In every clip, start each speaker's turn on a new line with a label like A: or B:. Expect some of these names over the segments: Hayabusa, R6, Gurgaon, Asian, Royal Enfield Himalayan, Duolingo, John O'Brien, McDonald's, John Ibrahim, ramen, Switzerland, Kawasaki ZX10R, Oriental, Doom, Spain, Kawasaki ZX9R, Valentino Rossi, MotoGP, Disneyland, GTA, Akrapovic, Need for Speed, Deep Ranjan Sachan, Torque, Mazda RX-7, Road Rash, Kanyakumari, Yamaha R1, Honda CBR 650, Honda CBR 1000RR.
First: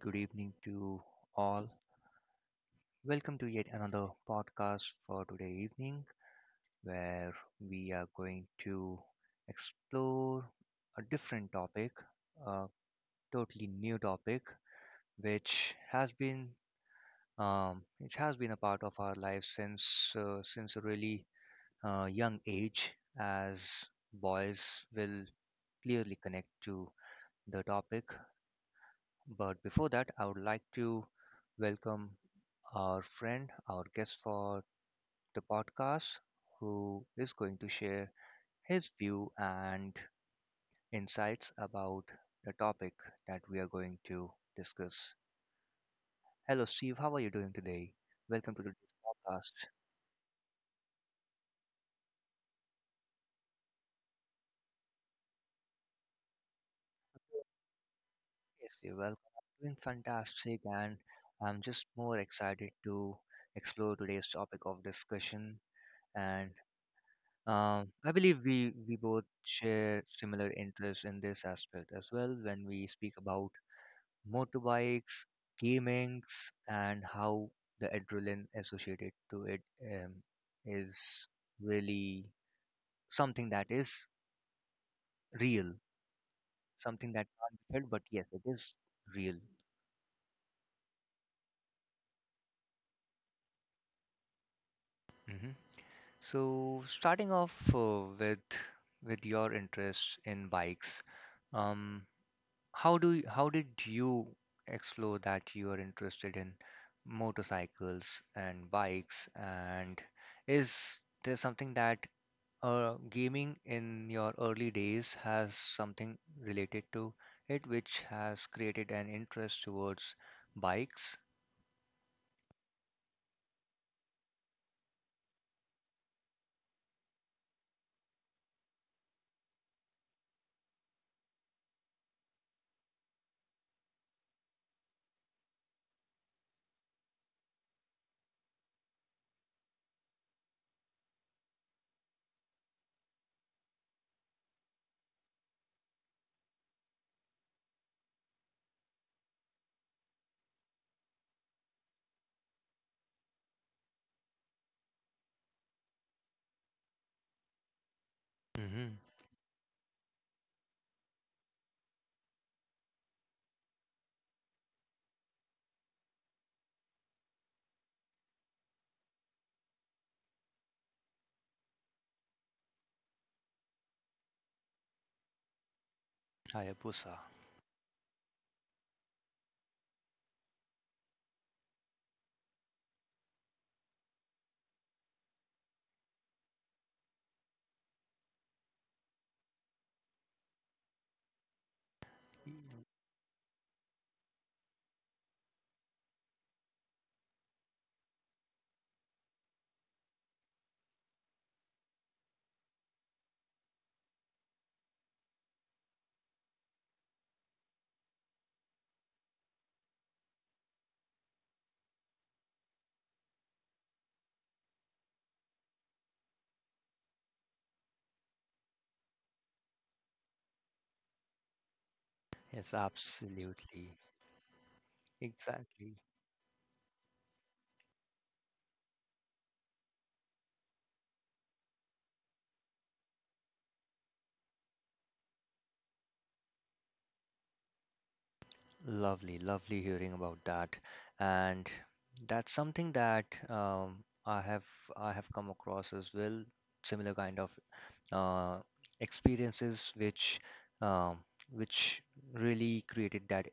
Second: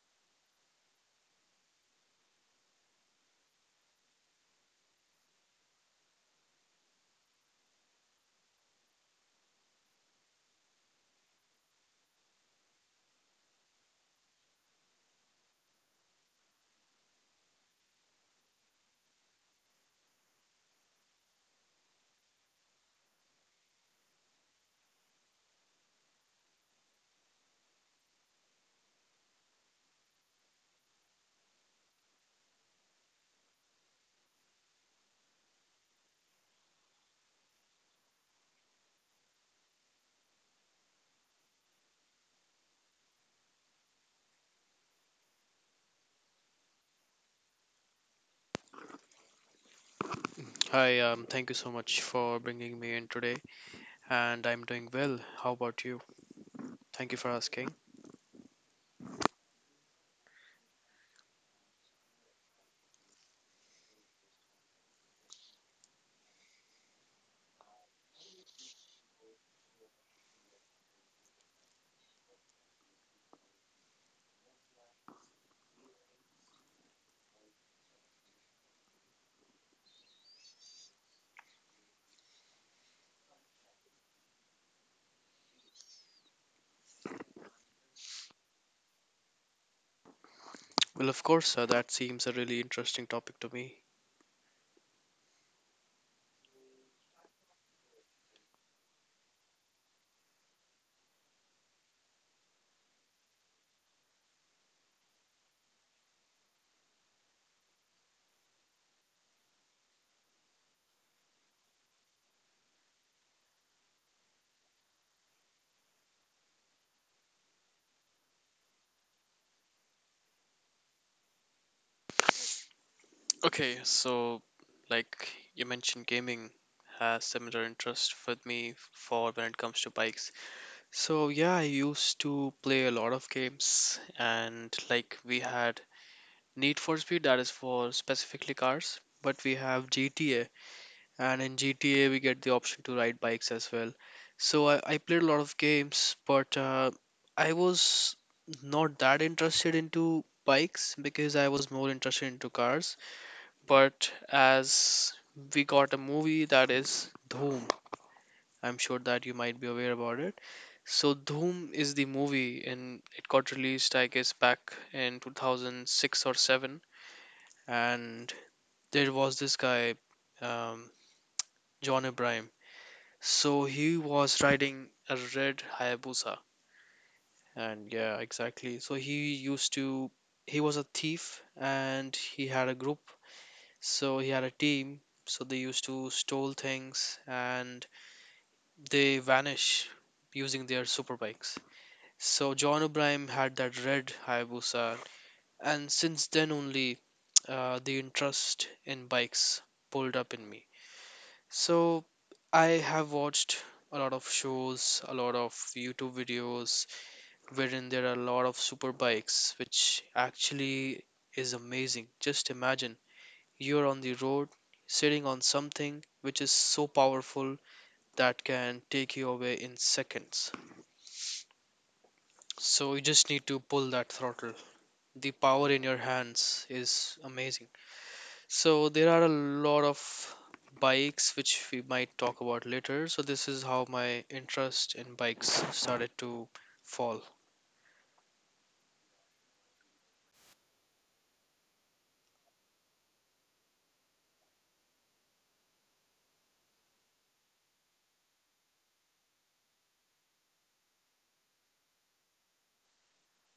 A: good evening to all. Welcome to yet another podcast for today evening where we are going to explore a different topic, a totally new topic which has been a part of our lives since a really young age as boys will clearly connect to the topic. But before that, I would like to welcome our friend, our guest for the podcast, who is going to share his view and insights about the topic that we are going to discuss. Hello, Steve. How are you doing today? Welcome to today's podcast.
B: Hi, thank you so much for bringing me in today, and I'm doing well. How about you? Thank you for asking.
A: Yes, you're welcome. I'm doing fantastic, and I'm just more excited to explore today's topic of discussion. And I believe we both share similar interests in this aspect as well when we speak about motorbikes, gamings, and how the adrenaline associated to it um, is really something that is real, something that can't be felt, but yes, it is real.
B: Well, of course, that seems a really interesting topic to me.
A: hmm So starting off with your interest in bikes, um, how do you, how did you explore that you are interested in motorcycles and bikes? And is there something that gaming in your early days has something related to it, which has created an interest towards bikes?
B: Okay, so like you mentioned, gaming has similar interest with me for when it comes to bikes. So yeah, I used to play a lot of games, and like we had Need for Speed, that is for specifically cars, but we have GTA, and in GTA we get the option to ride bikes as well. So I played a lot of games, but I was not that interested into bikes because I was more interested into cars. But as we got a movie that is Dhoom. I'm sure
A: Mm-hmm.
B: that you might be aware about it. So Dhoom is the movie, and it got released I guess back in 2006 or seven, and there was this guy. Um, John Ibrahim. So he was riding a red Hayabusa,
A: Hayabusa.
B: and yeah, exactly. So he was a thief, and he had a group. So he had a team. So they used to stole things, and they vanish using their super bikes. So John O'Brien had that red Hayabusa, and since then only, the interest in bikes pulled up in me. So I have watched a lot of shows, a lot of YouTube videos wherein there are a lot of super bikes, which actually is amazing. Just imagine you're on the road sitting on something which is so powerful that can take you away in seconds.
A: Yes,
B: So you just need to pull
A: absolutely.
B: that throttle. The power in your
A: Exactly.
B: hands is amazing. So there are a lot of bikes which we might talk about later. So this is how my interest in bikes started to fall.
A: Lovely, lovely hearing about that, and that's something that I have come across as well. Similar kind of uh, experiences, which um, which really created that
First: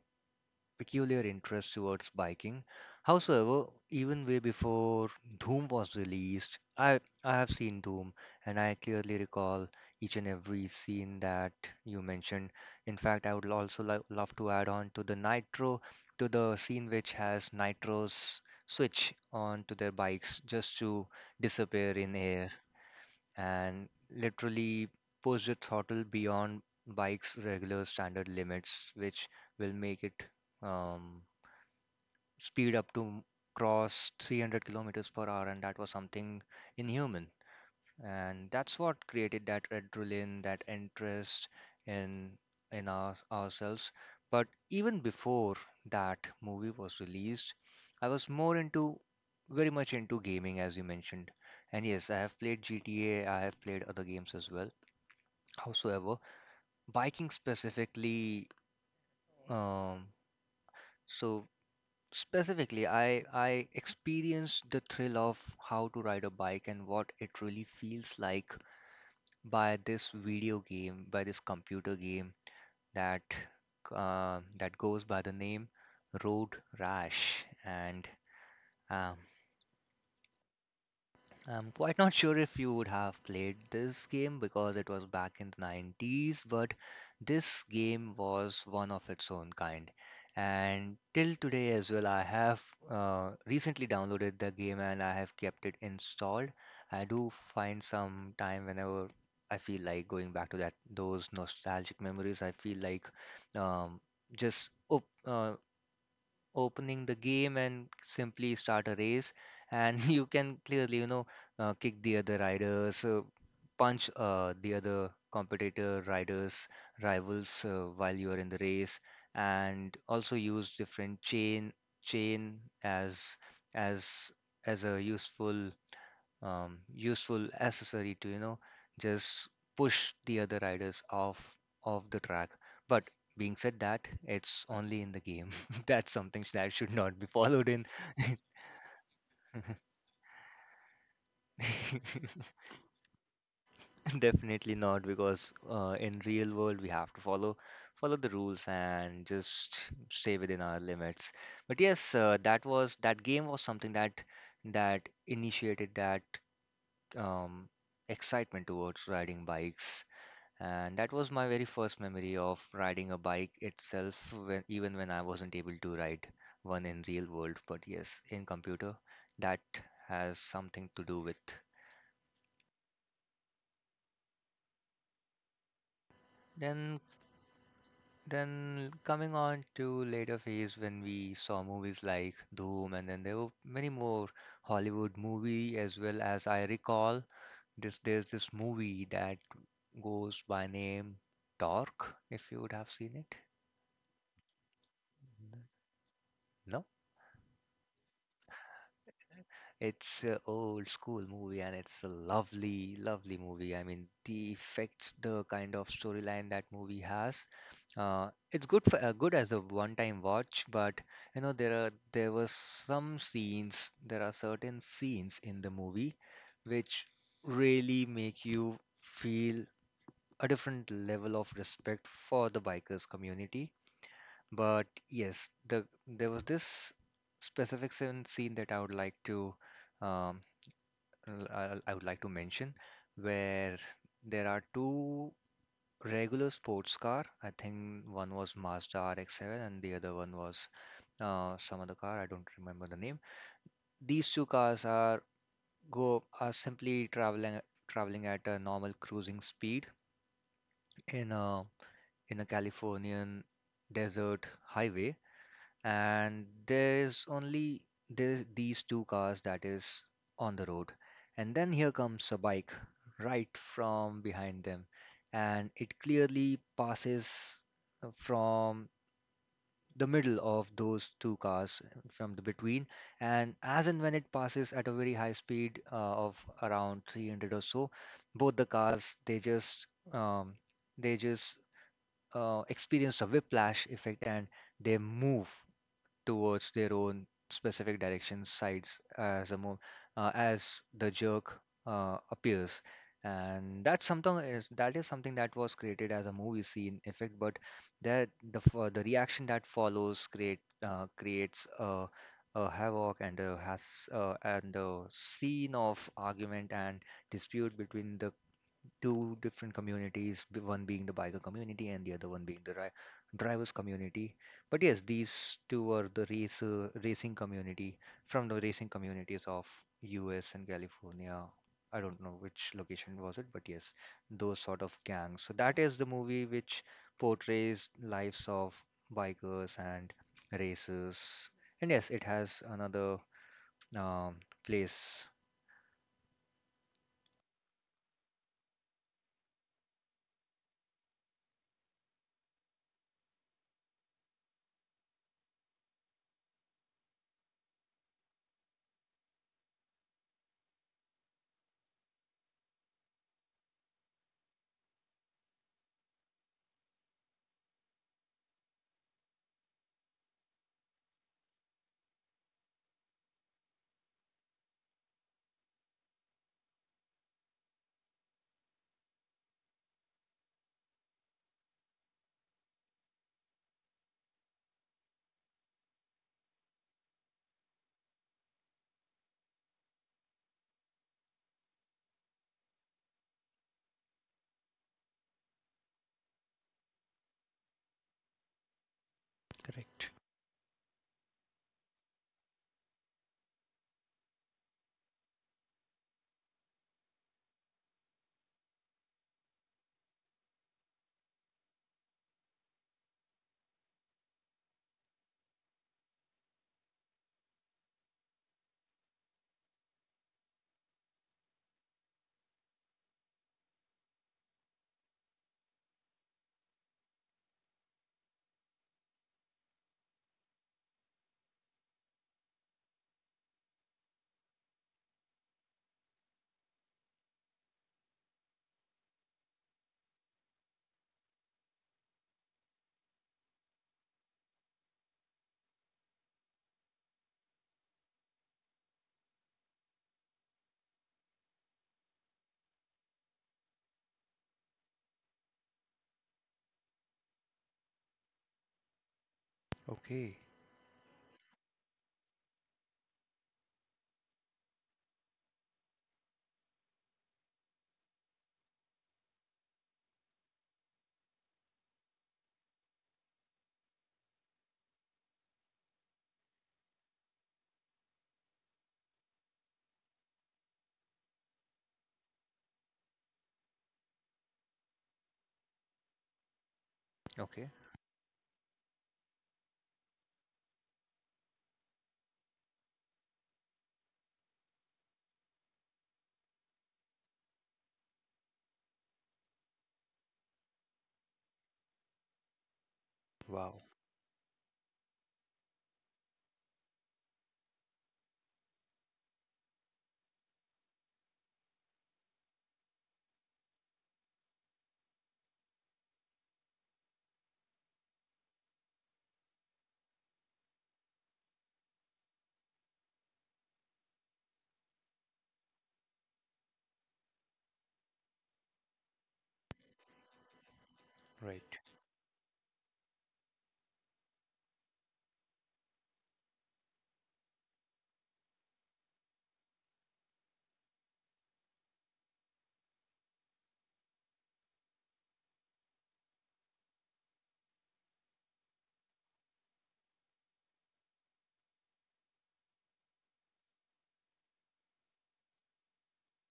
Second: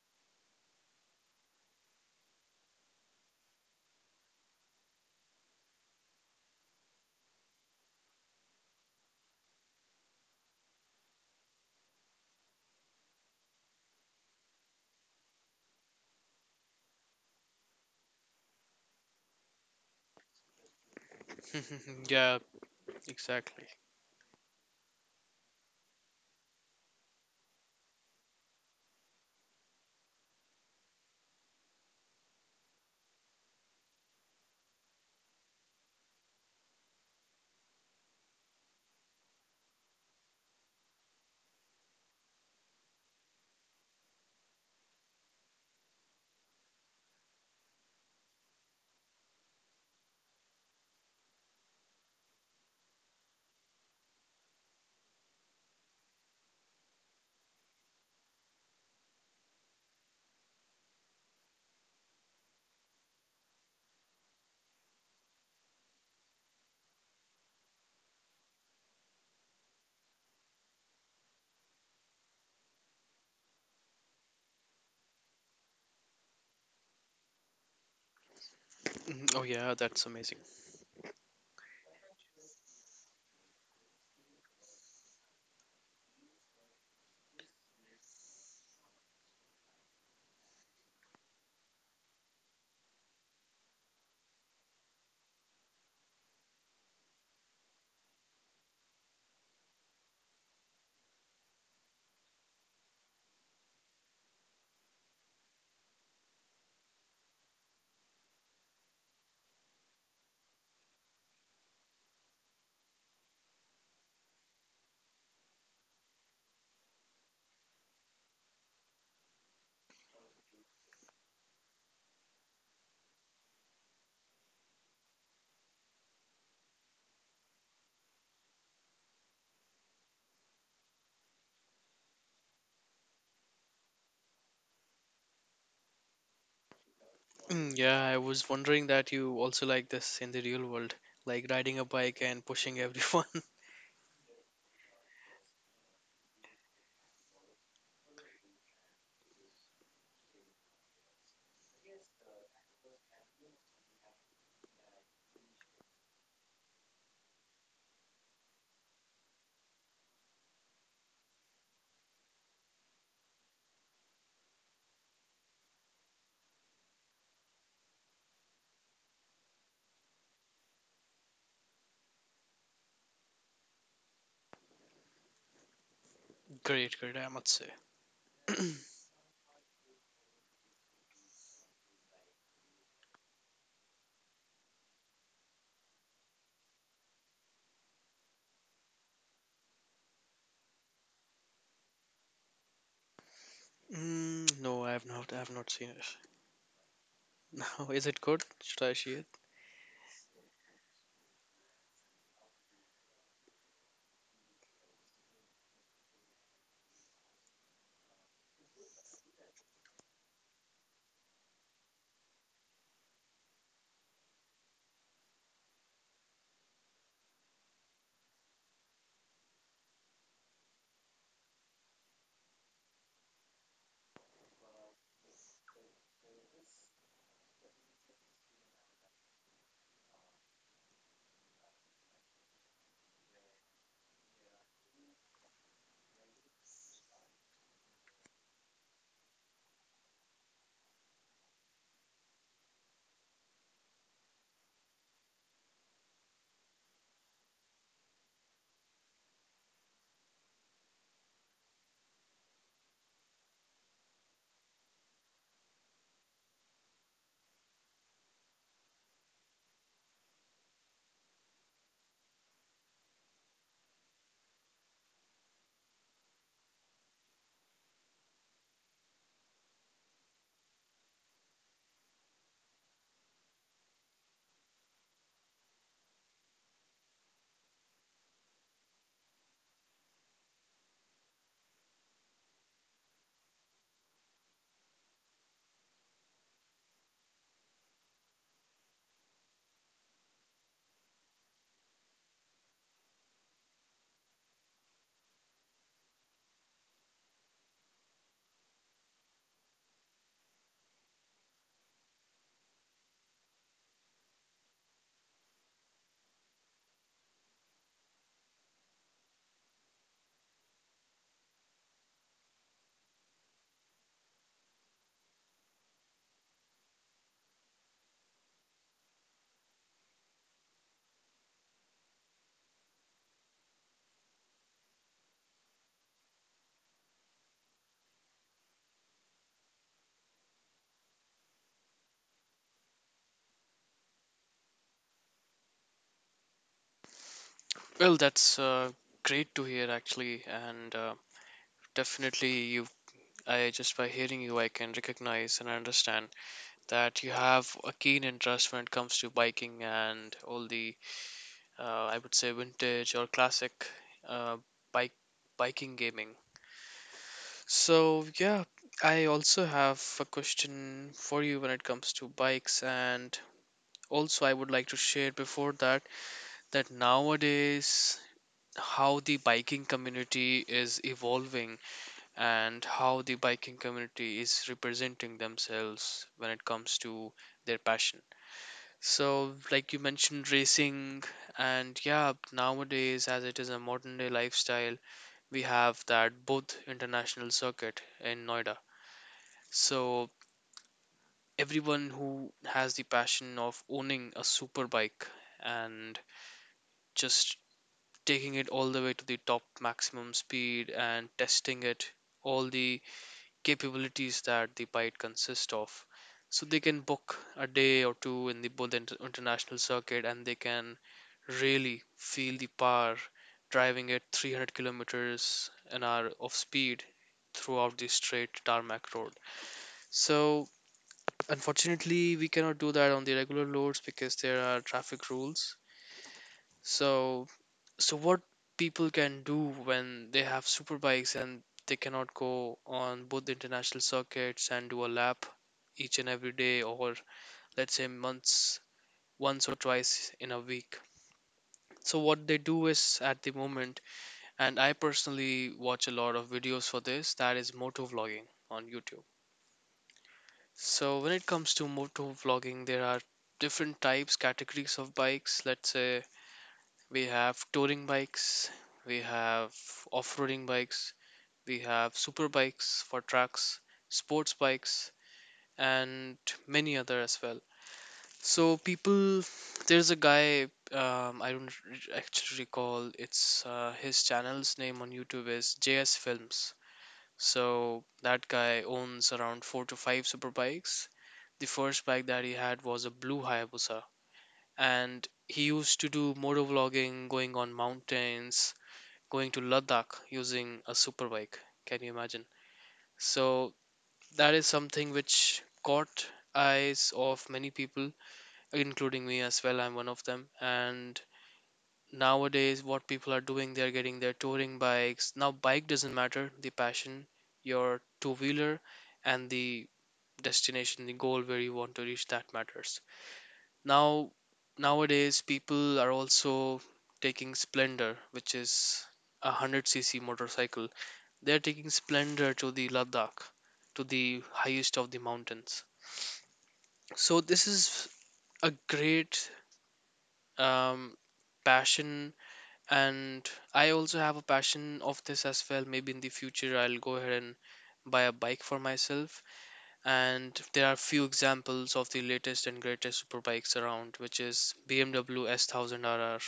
A: peculiar interest towards biking. However, even way before Doom was released, I have seen Doom and I clearly recall each and every scene that you mentioned. In fact, I would also love to add on to the Nitro, to the scene which has Nitro's switch on to their bikes just to disappear in
B: Yeah,
A: air
B: exactly.
A: and literally push the throttle beyond bike's regular standard limits, which will make it um, speed up to cross 300 kilometers per hour, and that was something inhuman. And that's what created that adrenaline, that interest in ourselves. But even before that movie was released, I was more into very much into gaming, as you mentioned. And yes, I have played GTA, I have played other games as well. Howsoever, biking specifically, um, so specifically, I experienced the thrill of how to ride a bike and what it really feels like by this video game, by this computer game that that goes by the name Road Rash. And um,
B: Mhm. Oh yeah, that's amazing.
A: I'm quite not sure if you would have played this game because it was back in the 90s, but this game was one of its own kind. And till today as well, I have recently downloaded the game and I have kept it installed. I do find some time whenever I feel like going back to that those nostalgic memories. I feel like um, just op- uh, opening the game and simply start a race, and you can clearly, you know, kick the other riders, punch the other competitor riders, rivals while you are in the race, and also use different chain as as a useful useful accessory to, you know, just push the other riders off the track. But being said that, it's only in the game that's something that should not be followed
B: Mm.
A: in.
B: Yeah, I was wondering that you also like this in the real world, like riding a bike and pushing everyone.
A: Definitely not, because in real world we have to follow the rules and just stay within our limits. But yes, that was that game was something that initiated that um, excitement towards riding bikes. And that was my very first memory of riding a bike itself, even when I wasn't able to ride one in real world. But yes, in computer, that has something to do with.
B: Great,
A: Then,
B: great, I must say.
A: then coming on to later phase when we saw movies like Doom, and then there were many more Hollywood movie as well. As I recall, this there's this movie that goes by name Torque, if you would have seen it.
B: Mm, no, I have not. I have not seen it.
A: No?
B: No, is it good? Should I see it?
A: It's a old school movie and it's a lovely, lovely movie. I mean, the effects, the kind of storyline that movie has, it's good for good as a one-time watch. But you know, there were some scenes, there are certain scenes in the movie which really make you feel a different level of respect for the bikers community. But yes, the there was this specific scene that I would like to um, l- I I would like to mention, where there are two regular sports car. I think one was Mazda RX-7 and the other one was some other car. I don't remember the name. These two cars are go are simply traveling at a normal cruising speed in a Californian desert highway, and there's these two cars that is on the road. And then here comes a bike right from behind them, and it clearly passes from the middle of those two cars, from the between. And as and when it passes at a very high speed of around 300 or so, both the cars they just um, they just experience a whiplash effect and they move towards their own specific direction sides as a move, as the jerk appears. And that is something that was created as a movie scene effect, but the reaction that follows creates a havoc and a has and a scene of argument and dispute between the two different communities, one being the biker community and the other one being the ri drivers community. But yes, these two are the race racing community, from the racing communities of US and California. I don't know which location was it, but yes, those sort of gangs. So that is the movie which portrays lives of bikers and racers. And yes, it has another um, place.
B: Well, that's great to hear, actually, and definitely, I just by hearing you, I can recognize and understand that you have a keen interest when it comes to biking and I would say, vintage or classic uh, bike biking gaming. So yeah, I also have a question for you when it comes to bikes, and also I would like to share before that that nowadays how the biking community is evolving and how the biking community is representing themselves when it comes to their passion. So, like you mentioned, racing, and yeah, nowadays, as it is a modern day lifestyle, we have that both international circuit in Noida.
A: Correct.
B: So, everyone who has the passion of owning a super bike and just taking it all the way to the top maximum speed and testing it all the capabilities that the bite consists of. So they can book a day or two in the both international circuit, and they can really feel the power driving at 300 kilometers an hour of speed throughout the straight tarmac road. So unfortunately, we cannot do that on the regular loads because there are traffic rules. So so what people can do when they have super bikes and they cannot go on both the international circuits and do a lap each and every day, or let's say months, once or twice in a week. So what they do is at the moment, and I personally watch a lot of videos for this, that is moto vlogging on YouTube.
A: Okay.
B: So when it comes to moto vlogging, there are different types categories of bikes. Let's say we have touring bikes, we have off-roading bikes, we have super bikes for tracks, sports bikes, and many other as well. So people, there's a guy, I don't re- actually recall. It's his channel's name on YouTube is JS Films.
A: Okay.
B: So that guy owns around four to five super bikes. The first bike that he had was a blue Hayabusa, and he used to do motor vlogging, going on mountains, going to Ladakh using a super bike. Can you imagine? So
A: Wow.
B: that is something which caught eyes of many people, including me as well. I'm one of them. And nowadays, what people are doing, they're getting their touring bikes. Now, bike doesn't matter, the passion, your two wheeler, and the destination, the goal where you want to reach, that matters. Now, nowadays, people are also taking Splendor, which is a 100cc motorcycle. They're
A: Right.
B: taking Splendor to the Ladakh, to the highest of the mountains. So this is a great um, passion, and I also have a passion of this as well. Maybe in the future, I'll go ahead and buy a bike for myself. And there are few examples of the latest and greatest super bikes around, which is BMW S1000RR.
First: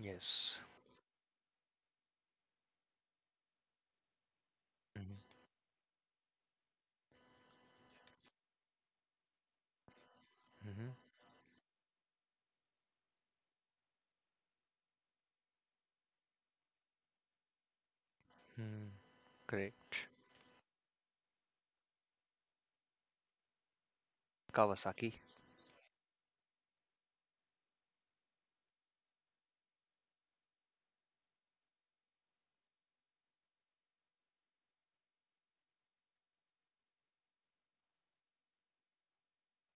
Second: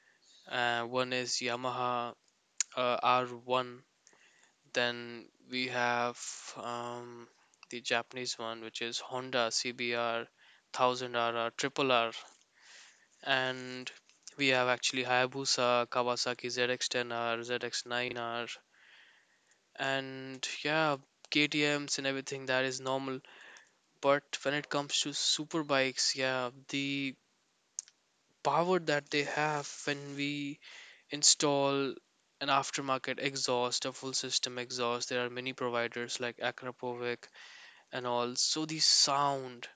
A: Yes.
B: One is Yamaha R1.
A: Mhm,
B: Then we have um, the Japanese one, which is Honda CBR
A: mhm,
B: 1000RR, Triple R, and we have actually Hayabusa, Kawasaki ZX10R, ZX9R,
A: mm, correct.
B: and yeah, KTM's and everything that is normal. But when it comes
A: Kawasaki.
B: to super bikes, yeah, the power that they have when we install an aftermarket exhaust, a full system exhaust, there are many providers like Akrapovic and all. So the sound,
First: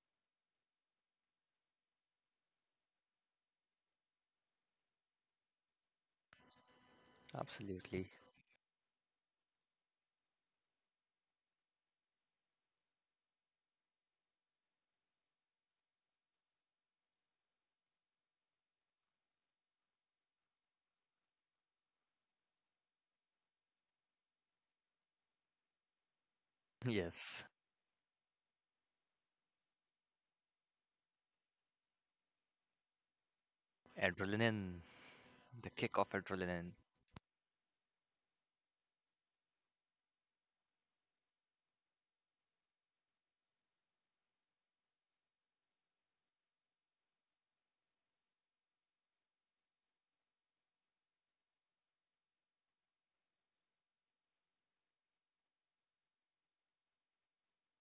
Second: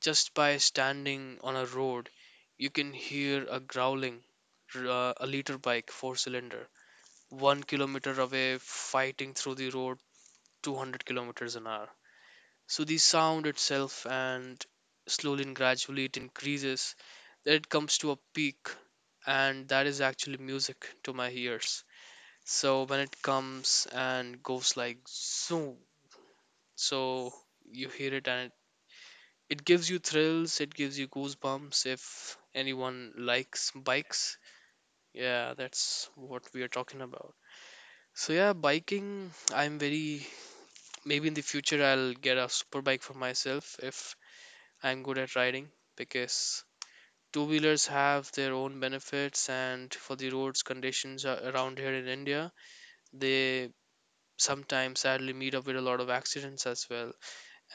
B: just by standing on a road, you can hear a growling, a liter bike, four cylinder, one
A: Absolutely.
B: kilometer away, fighting through the road, 200 kilometers an hour. So the sound itself, and slowly and gradually it increases, then it comes to a peak, and that is actually music to my ears. So when it comes and goes like zoom, so
A: Yes.
B: you hear it, and it gives you thrills, it gives you goosebumps if anyone likes bikes.
A: Adrenaline.
B: Yeah,
A: The kick of
B: that's what we are
A: adrenaline.
B: talking about. So yeah, biking, I'm very, maybe in the future I'll get a super bike for myself if I'm good at riding, because two-wheelers have their own benefits, and for the roads conditions around here in India, they sometimes sadly meet up with a lot of accidents as well.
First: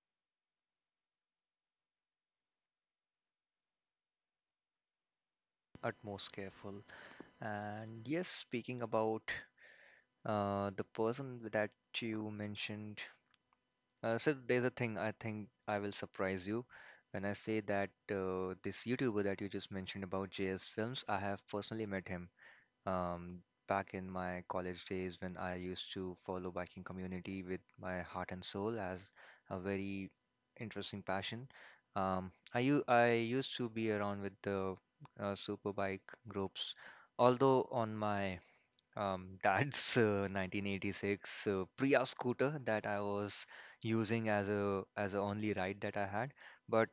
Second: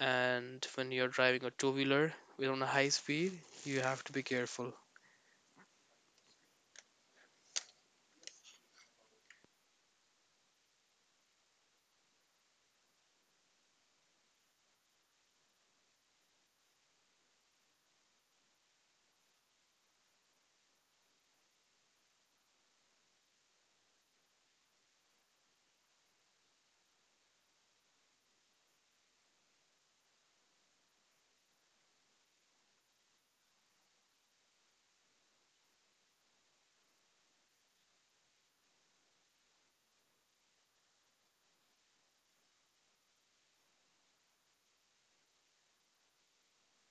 B: And when you're driving a two-wheeler with on a high speed, you have to be careful.
A: Utmost careful. And yes, speaking about the person that you mentioned, there's a thing I think I will surprise you when I say that this YouTuber that you just mentioned about JS Films, I have personally met him. Um, back in my college days when I used to follow biking community with my heart and soul as a very interesting passion. I used to be around with the super bike groups, although on my dad's 1986 Priya scooter that I was using as a only ride that I had, but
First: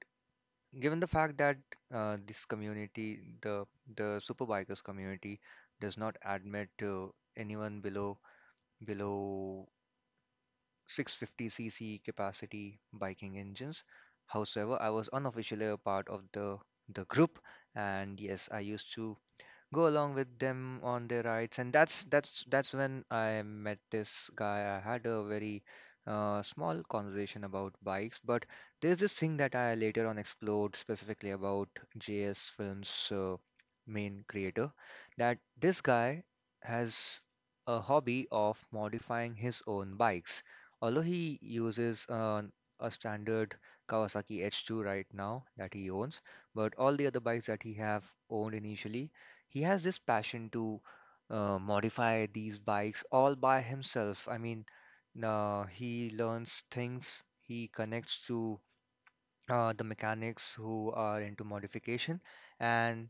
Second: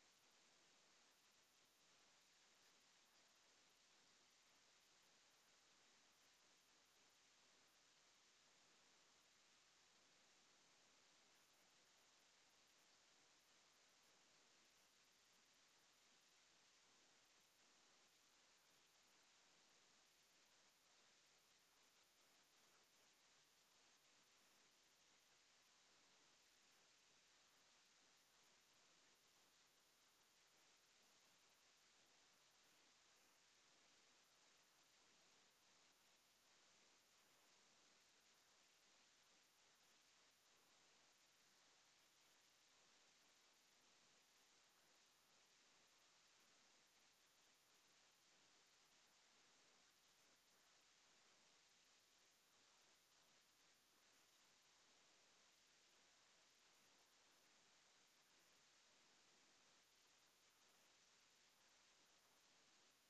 A: given the fact that this community, the superbikers community, does not admit anyone below 650cc capacity biking engines. However, I was unofficially a part of the group, and yes, I used to go along with them on their rides, and that's when I met this guy. I had a very small conversation about bikes, but there's this thing that I later on explored specifically about JS Films, main creator, that this guy has a hobby of modifying his own bikes. Although he uses an a standard Kawasaki H2 right now that he owns, but all the other bikes that he have owned initially, he has this passion to modify these bikes all by himself. I mean, he learns things, he connects to the mechanics who are into modification, and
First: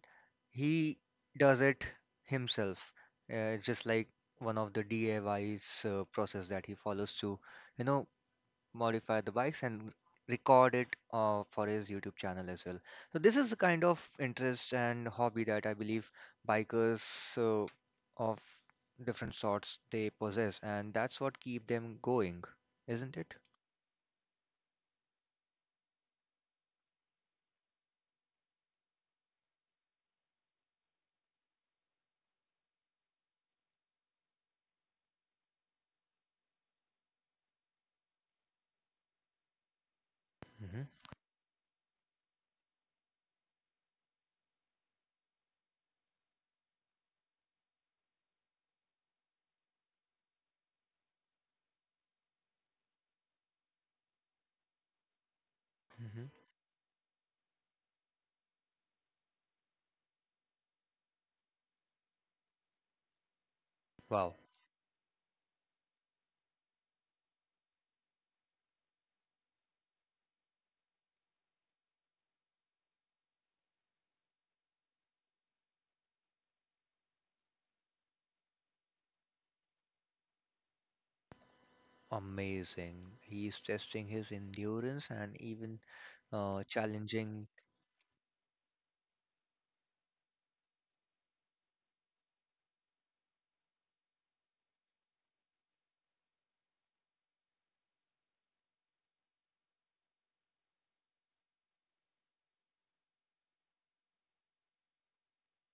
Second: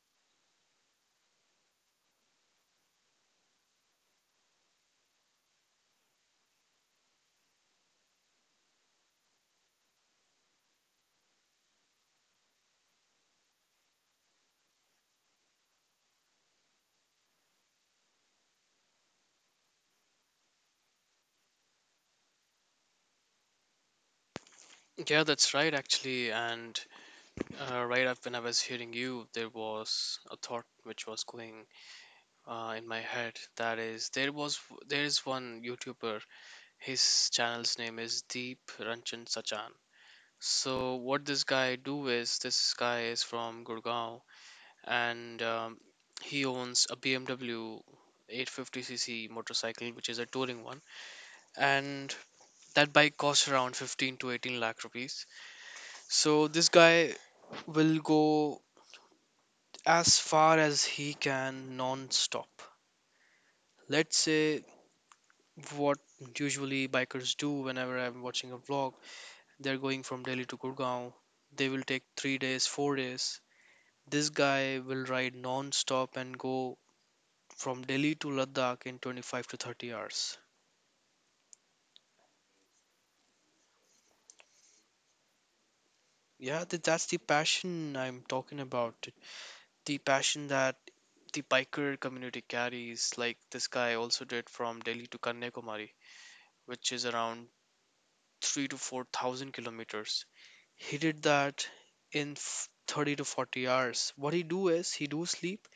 A: he does it himself. Just like one of the DIY's process that he follows to, you know, modify the bikes and record it for his YouTube channel as well. So this is the kind of interest and hobby that I believe bikers uh, of different sorts they possess, and that's what keep them going, isn't it?
B: Yeah, that's right, actually. And right up when I was hearing you, there was a thought which was going in my head. That is, there is one YouTuber. His channel's name is Deep Ranjan Sachan. So
A: hmm
B: what this guy do is, this guy is from Gurgaon, and he owns a BMW 850cc motorcycle, which is a touring one, and that bike costs around 15 to 18 lakh rupees.
A: hmm
B: So this guy will go as far as he can non-stop, let's
A: Wow,
B: say. What usually bikers do whenever I'm watching a vlog, they're going from Delhi to Gurgaon, they will take 3 days, 4 days. This guy will ride non-stop and go from Delhi to Ladakh in 25 to 30 hours.
A: amazing! He's testing his endurance and even
B: Yeah, that's the
A: challenging.
B: passion I'm talking about, the passion that the biker community carries. Like this guy also did from Delhi to Kanyakumari, which is around 3 to 4,000 kilometers. He did that in 30 to 40 hours. What he do is he do sleep,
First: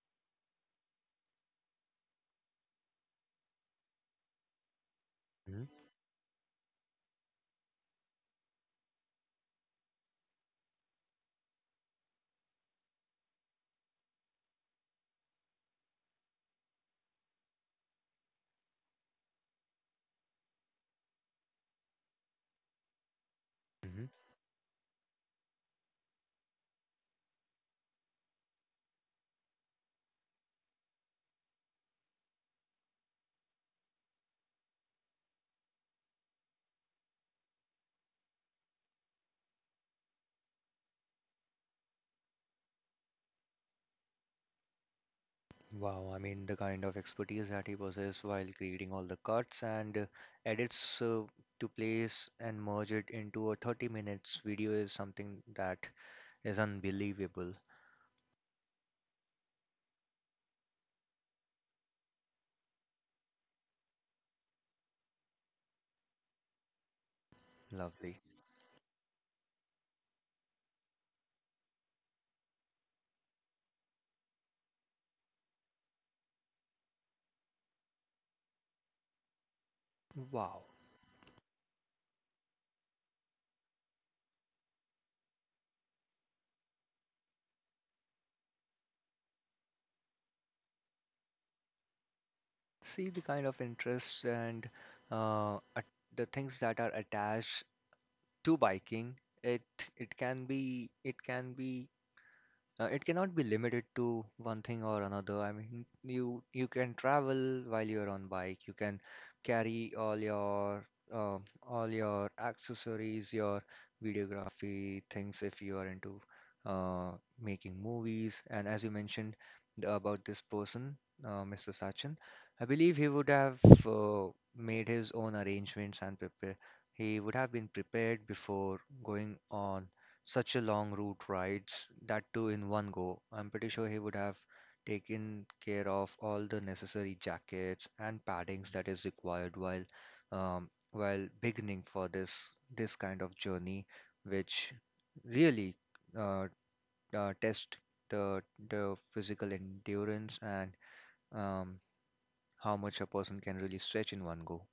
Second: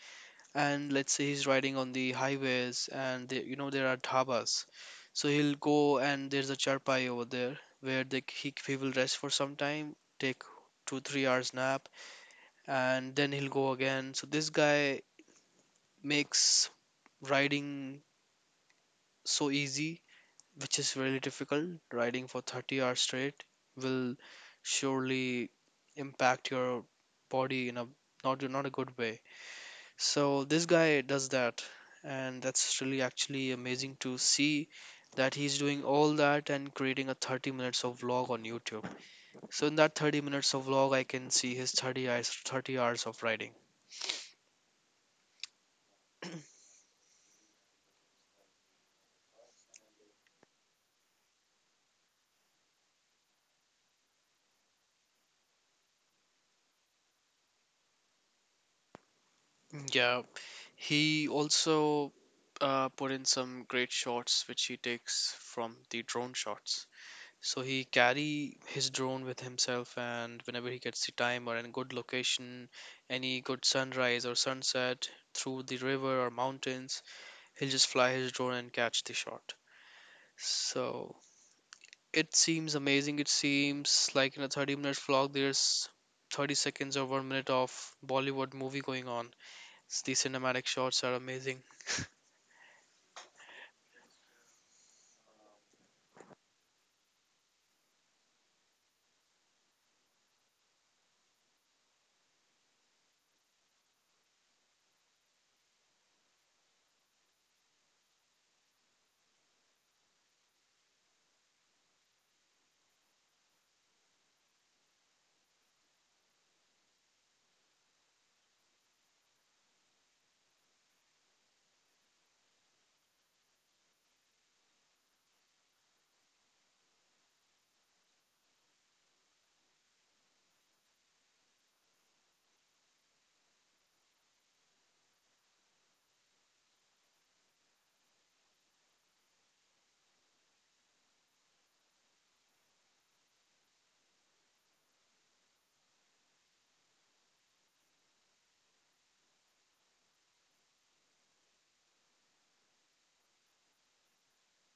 B: and let's say he's riding on the highways, and the, you know, there are dhabas. So he'll
A: Mhm,
B: go and there's a charpai over there where they, he will rest for some time, take two, 3 hours nap, and then he'll go again. So this guy makes riding so easy, which is really difficult. Riding for 30 hours straight
A: mhm.
B: will surely impact your body in a not a good way. So this guy does that, and that's really actually amazing to see that he's doing all that and creating a 30 minutes of vlog on YouTube. So in that 30 minutes of vlog, I can see his 30 hours of riding.
A: Wow, I mean, the kind of expertise that he possessed while creating all the cuts and edits to place and merge it into a 30 minutes video is something that is unbelievable.
B: Yeah, he also put in some great shots which he takes from the drone shots. So he
A: Lovely.
B: carry his drone with himself, and whenever he gets the time or any good location, any good sunrise or sunset through the river or mountains, he'll just fly his drone and catch the shot.
A: Wow.
B: So it seems amazing. It seems like in a 30-minute vlog, there's 30 seconds or 1 minute of Bollywood movie going on. The cinematic shots are amazing.
A: See the kind of interests and at the things that are attached to biking. It it can be it can be it cannot be limited to one thing or another. I mean, you can travel while you're on bike. You can carry uh, all your accessories, your videography things if you are into uh, making movies. And as you mentioned about this person, Mr. Sachin, I believe he would have uh, made his own arrangements and prepare. He would have been prepared before going on such a long route rides, that too in one go. I'm pretty sure he would have taken care of all the necessary jackets and paddings that is required while beginning for this kind of journey, which really uh, test the the physical endurance and um, how much a person can really stretch in one go.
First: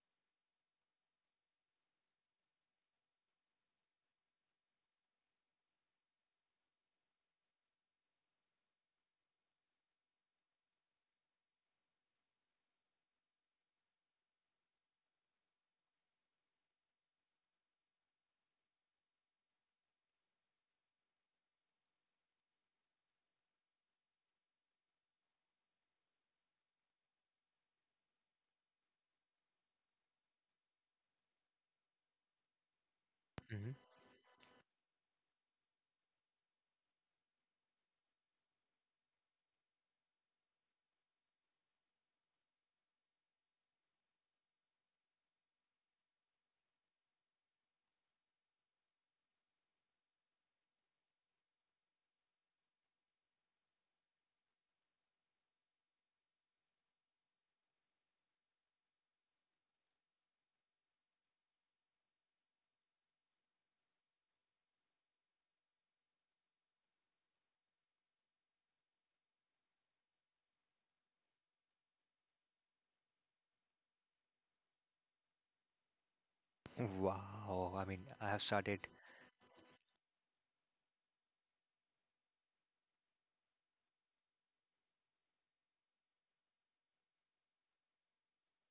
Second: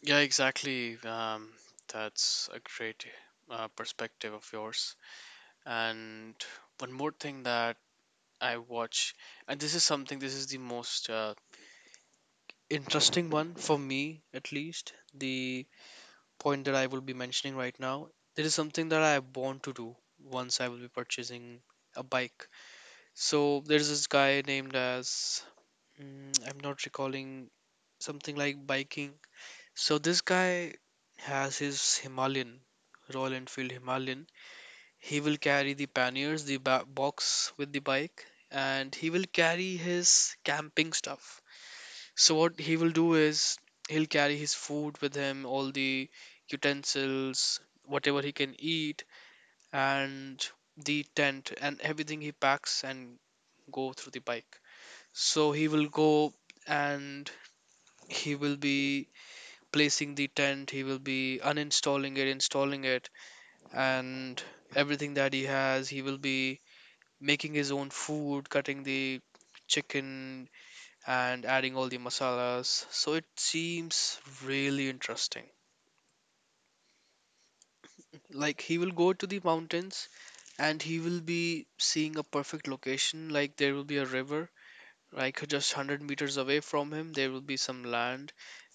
B: Yeah, exactly. That's a great perspective of yours. And one more thing that I watch, and this is something, this is the most interesting one for me, at least. The point that I will be mentioning right now, there is something that I want to do once I will be purchasing a bike. So there's this guy named as, mm, I'm not recalling, something like biking. So this guy has his Himalayan, Royal Enfield
A: Mhm.
B: Himalayan. He will carry the panniers, the box with the bike, and he will carry his camping stuff. So what he will do is he'll carry his food with him, all the utensils, whatever he can eat, and the tent and everything he packs and go through the bike. So he will go and he will be placing the tent, he will be uninstalling it, installing it, and everything that he has, he will be making his own food, cutting the chicken, and adding all the masalas. So it seems really interesting.
A: Wow, I mean, I have
B: Like he will
A: started.
B: go to the mountains and he will be seeing a perfect location. Like there will be a river, like just 100 meters away from him, there will be some land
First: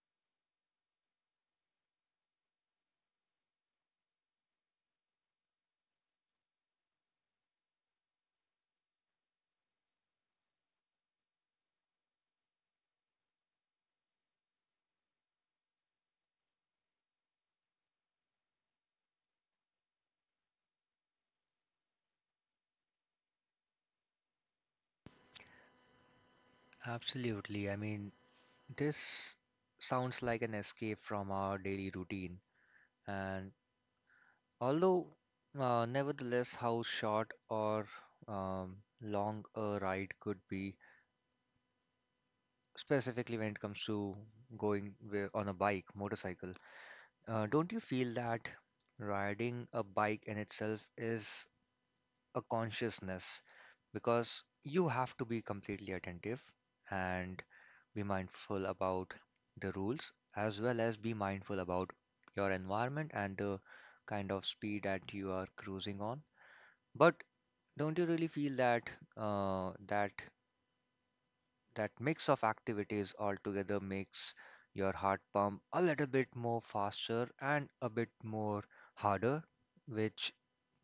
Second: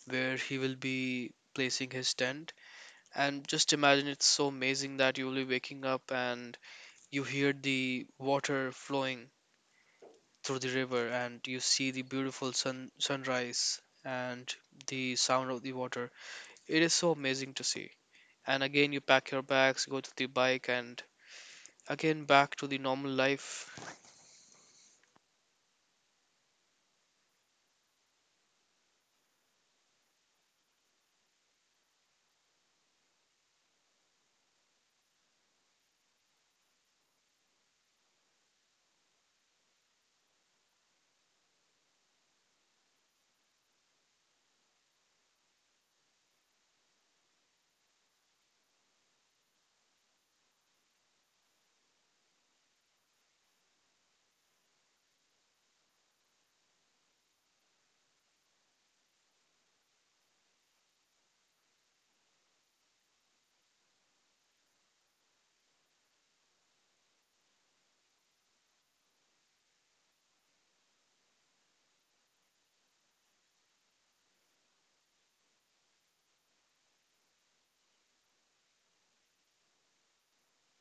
B: where he will be placing his tent. And just imagine, it's so amazing that you will be waking up and you hear the water flowing through the river and you see the beautiful sunrise and the sound of the water. It is so amazing to see. And again, you pack your bags, go to the bike, and again back to the normal life.
A: Absolutely. I mean, this sounds like an escape from our daily routine, and although nevertheless how short or long a ride could be, specifically when it comes to going on a bike, motorcycle, don't you feel that riding a bike in itself is a consciousness? Because you have to be completely attentive and be mindful about the rules as well as be mindful about your environment and the kind of speed that you are cruising on. But don't you really feel that uh, that that mix of activities altogether makes your heart pump a little bit more faster and a bit more harder, which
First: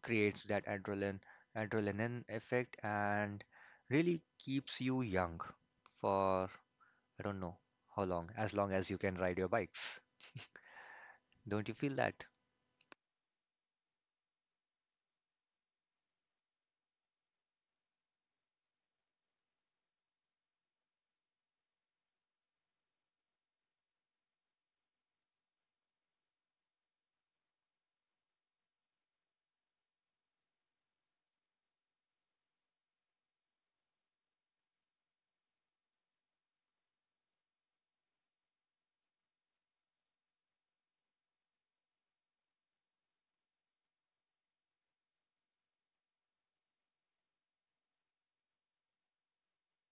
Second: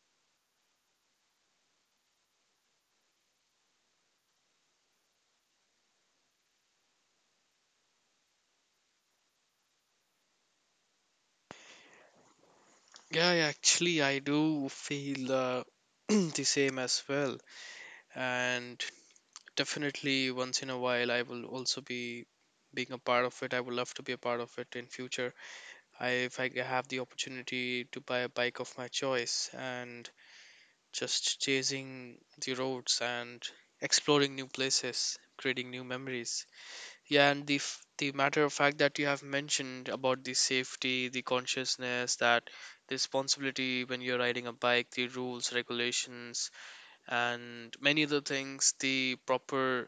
A: creates that adrenaline effect and really keeps you young for, I don't know how long as you can ride your bikes. Don't you feel that?
B: Yeah, yeah, actually, I do feel the same as well. And definitely, once in a while, I will also be being a part of it. I would love to be a part of it in future. I, if I have the opportunity to buy a bike of my choice and just chasing the roads and exploring new places, creating new memories. Yeah, and the the matter of fact that you have mentioned about the safety, the consciousness, that the responsibility when you're riding a bike, the rules, regulations, and many other things, the proper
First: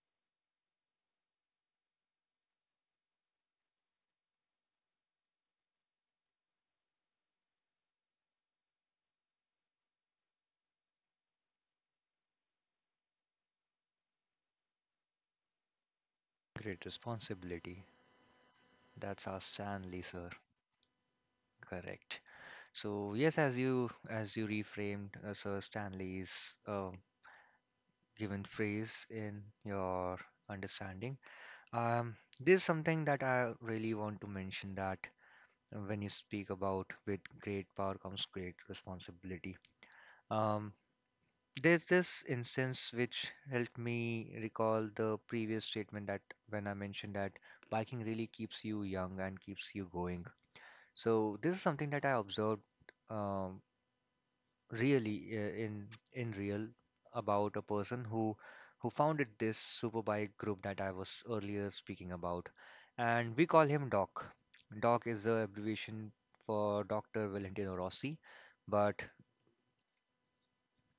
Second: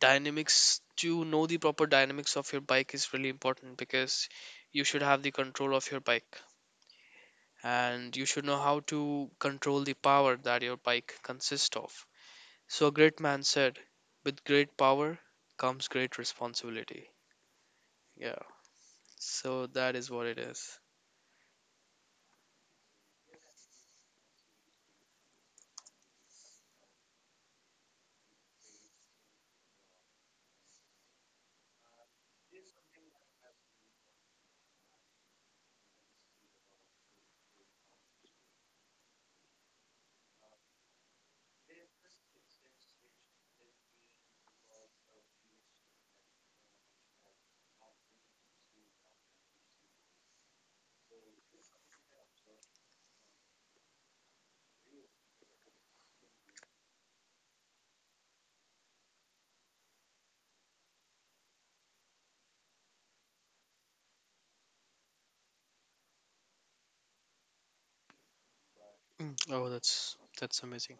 B: dynamics, to know the proper dynamics of your bike is really important, because you should have the control of your bike and you should know how to control the power that your bike consists of. So a great man said, with great power comes great
A: Great
B: responsibility.
A: responsibility.
B: Yeah.
A: That's our
B: So that
A: Stanley,
B: is what
A: sir.
B: it is.
A: Correct. So yes, as you reframed Sir Stanley's uh, given phrase in your understanding, there's something that I really want to mention that. And when you speak about with great power comes great responsibility. Um, there's this instance which helped me recall the previous statement that when I mentioned that biking really keeps you young and keeps you going. So this is something that I observed, um, really in real, about a person who founded this superbike group that I was earlier speaking about, and we call him Doc. Doc is the abbreviation for Doctor Valentino Rossi, but.
B: Mm, oh, that's amazing.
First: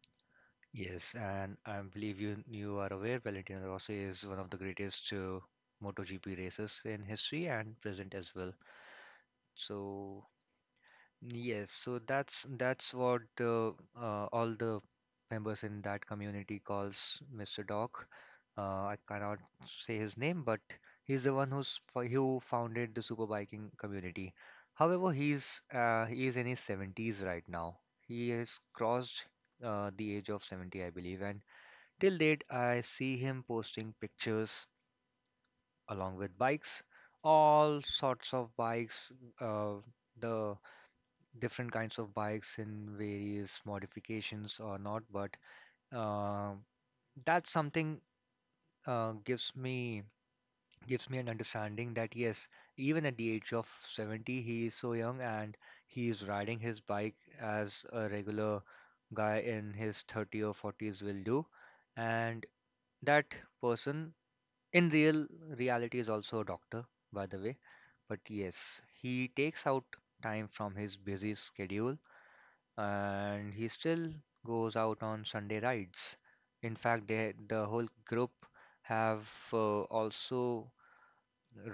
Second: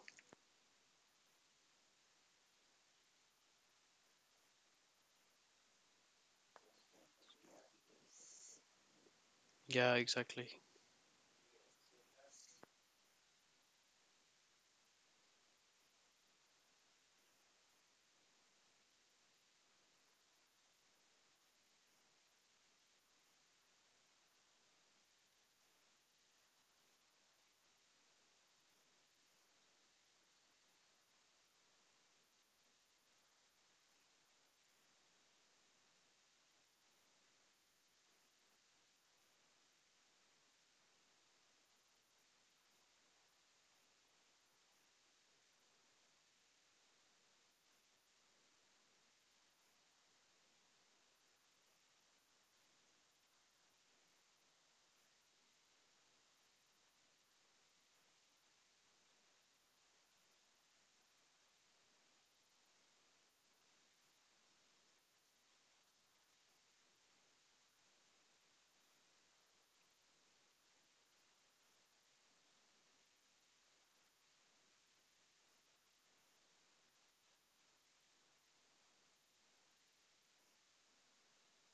A: Yes, and I believe you are aware Valentino Rossi is one of the greatest MotoGP races in history and present as well.
B: Yeah,
A: So.
B: exactly.
A: Yes, so that's what the all the members in that community calls Mr. Doc. I cannot say his name, but he's the one who founded the superbiking community. However, he is in his 70s right now. He has crossed the age of 70, I believe, and till date, I see him posting pictures along with bikes, all sorts of bikes, uh, the different kinds of bikes in various modifications or not, but uh, that's something uh, gives me gives me an understanding that yes, even at the age of 70, he is so young and he is riding his bike as a regular guy in his 30 or 40s will do, and that person in reality is also a doctor, by the way. But yes, he takes out time from his busy schedule and he still goes out on Sunday rides. In fact, they, the whole group have also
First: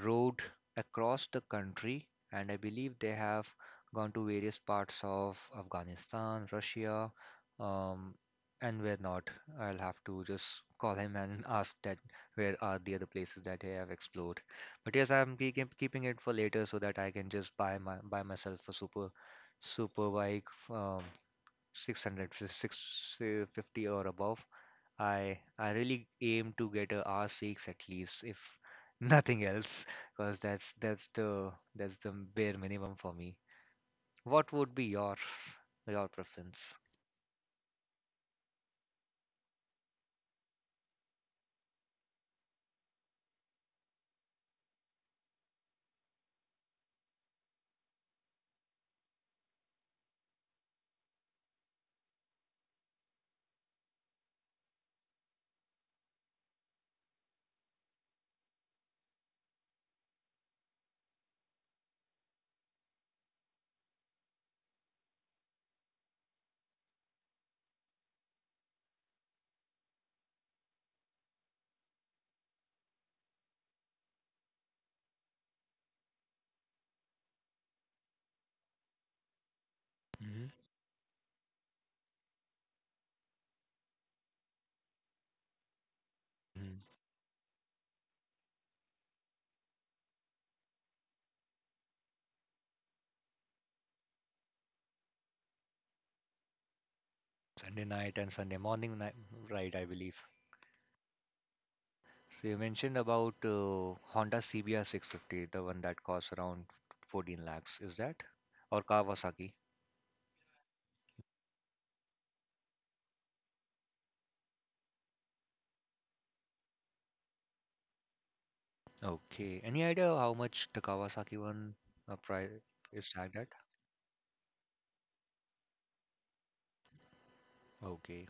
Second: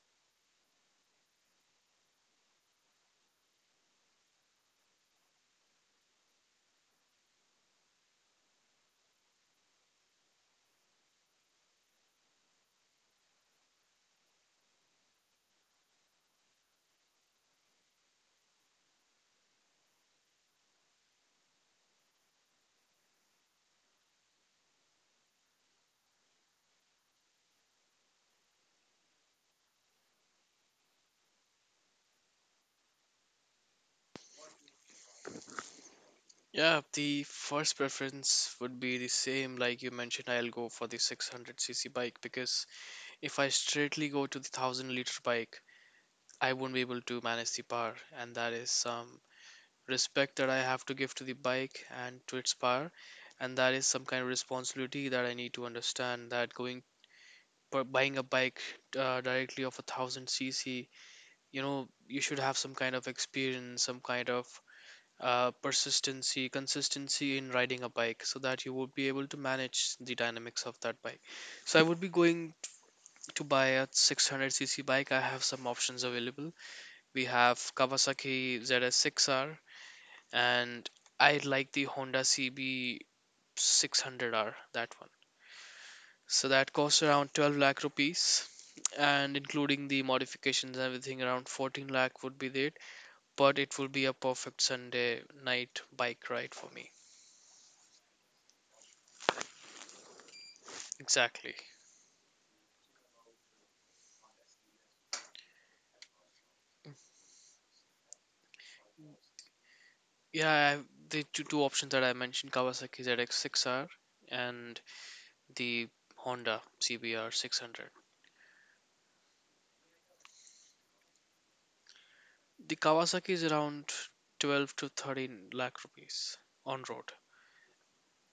A: rode across the country, and I believe they have gone to various parts of Afghanistan, Russia, um, and where not. I'll have to just call him and ask that where are the other places that they have explored. But yes, I'm keeping it for later so that I can just buy myself a super bike, um, 600 or above. I i really aim to get a R6 at least, if nothing else, because that's the bare minimum for me. What would be your preference?
B: Yeah, the first preference would be the same like you mentioned. I'll go for the 600cc bike, because if I straightly go to the 1000 liter bike, I won't be able to manage the power, and that is some respect that I have to give to the bike and to its power. And that is some kind of responsibility that I need to understand, that going buying a bike directly of a thousand cc, you know, you should have some kind of experience, some kind of persistency, consistency in riding a bike, so that you would be able to manage the dynamics of that bike. So I would be going to buy a 600cc bike. I have some options available. We have Kawasaki ZS6R,
A: Hmm.
B: and I like the Honda cb 600R. That, so that
A: Mhm.
B: costs around 12 lakh rupees, and including the modifications and everything, around 14 lakh would be there. But it will be a perfect Sunday night bike ride for me.
A: Sunday night and Sunday morning night ride, I believe.
B: Exactly.
A: So you mentioned about Honda CBR 650, the one that costs around 14 lakhs. Is that or Kawasaki?
B: Yeah, I have the two options that I mentioned, Kawasaki ZX6R and the Honda cbr 600.
A: Okay. Any idea how much the Kawasaki one, price,
B: The
A: is
B: Kawasaki
A: tagged
B: is
A: at?
B: around 12 to 13 lakh rupees on road.
A: Okay.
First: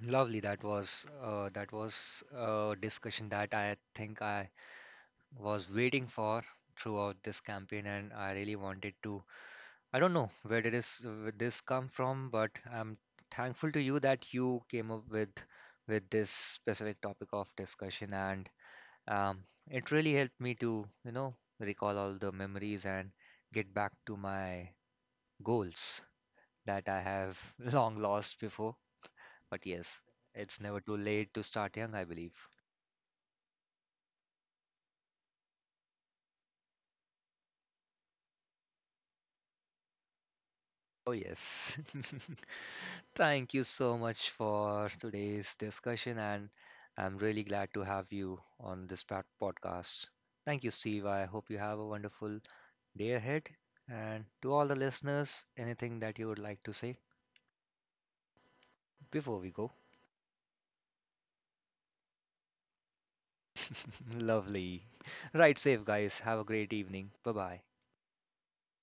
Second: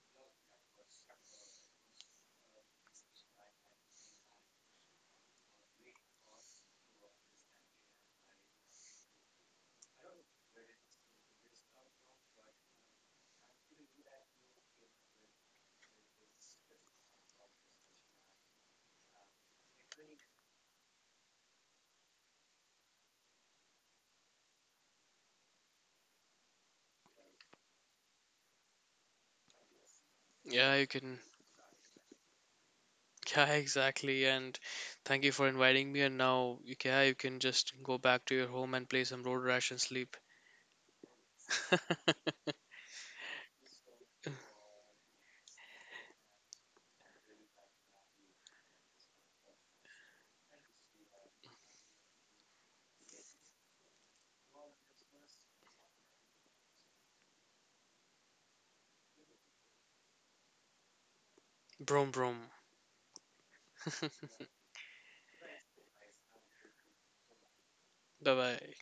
A: Lovely. That was a discussion that I think I was waiting for throughout this campaign, and I really wanted to. I don't know where did this come from, but I'm thankful to you that you came up with this specific topic of discussion, and um, it really helped me to recall all the memories and get back to my goals. That I have long lost before. But yes, it's
B: Yeah,
A: never
B: you
A: too
B: can.
A: late to start young, I believe.
B: Yeah, exactly. And thank you for inviting me. And now, you yeah, you can just go back to your home and play some Road Rash and sleep.
A: Oh, yes. Thank you so much for today's discussion, and I'm really glad to have you on this podcast. Thank you, Steve. I hope you have a wonderful day ahead. And to all the listeners, anything that you would like to say before we go?
B: Brom, brom.
A: Lovely. Right safe, guys. Have a great evening. Bye bye.
B: Bye bye.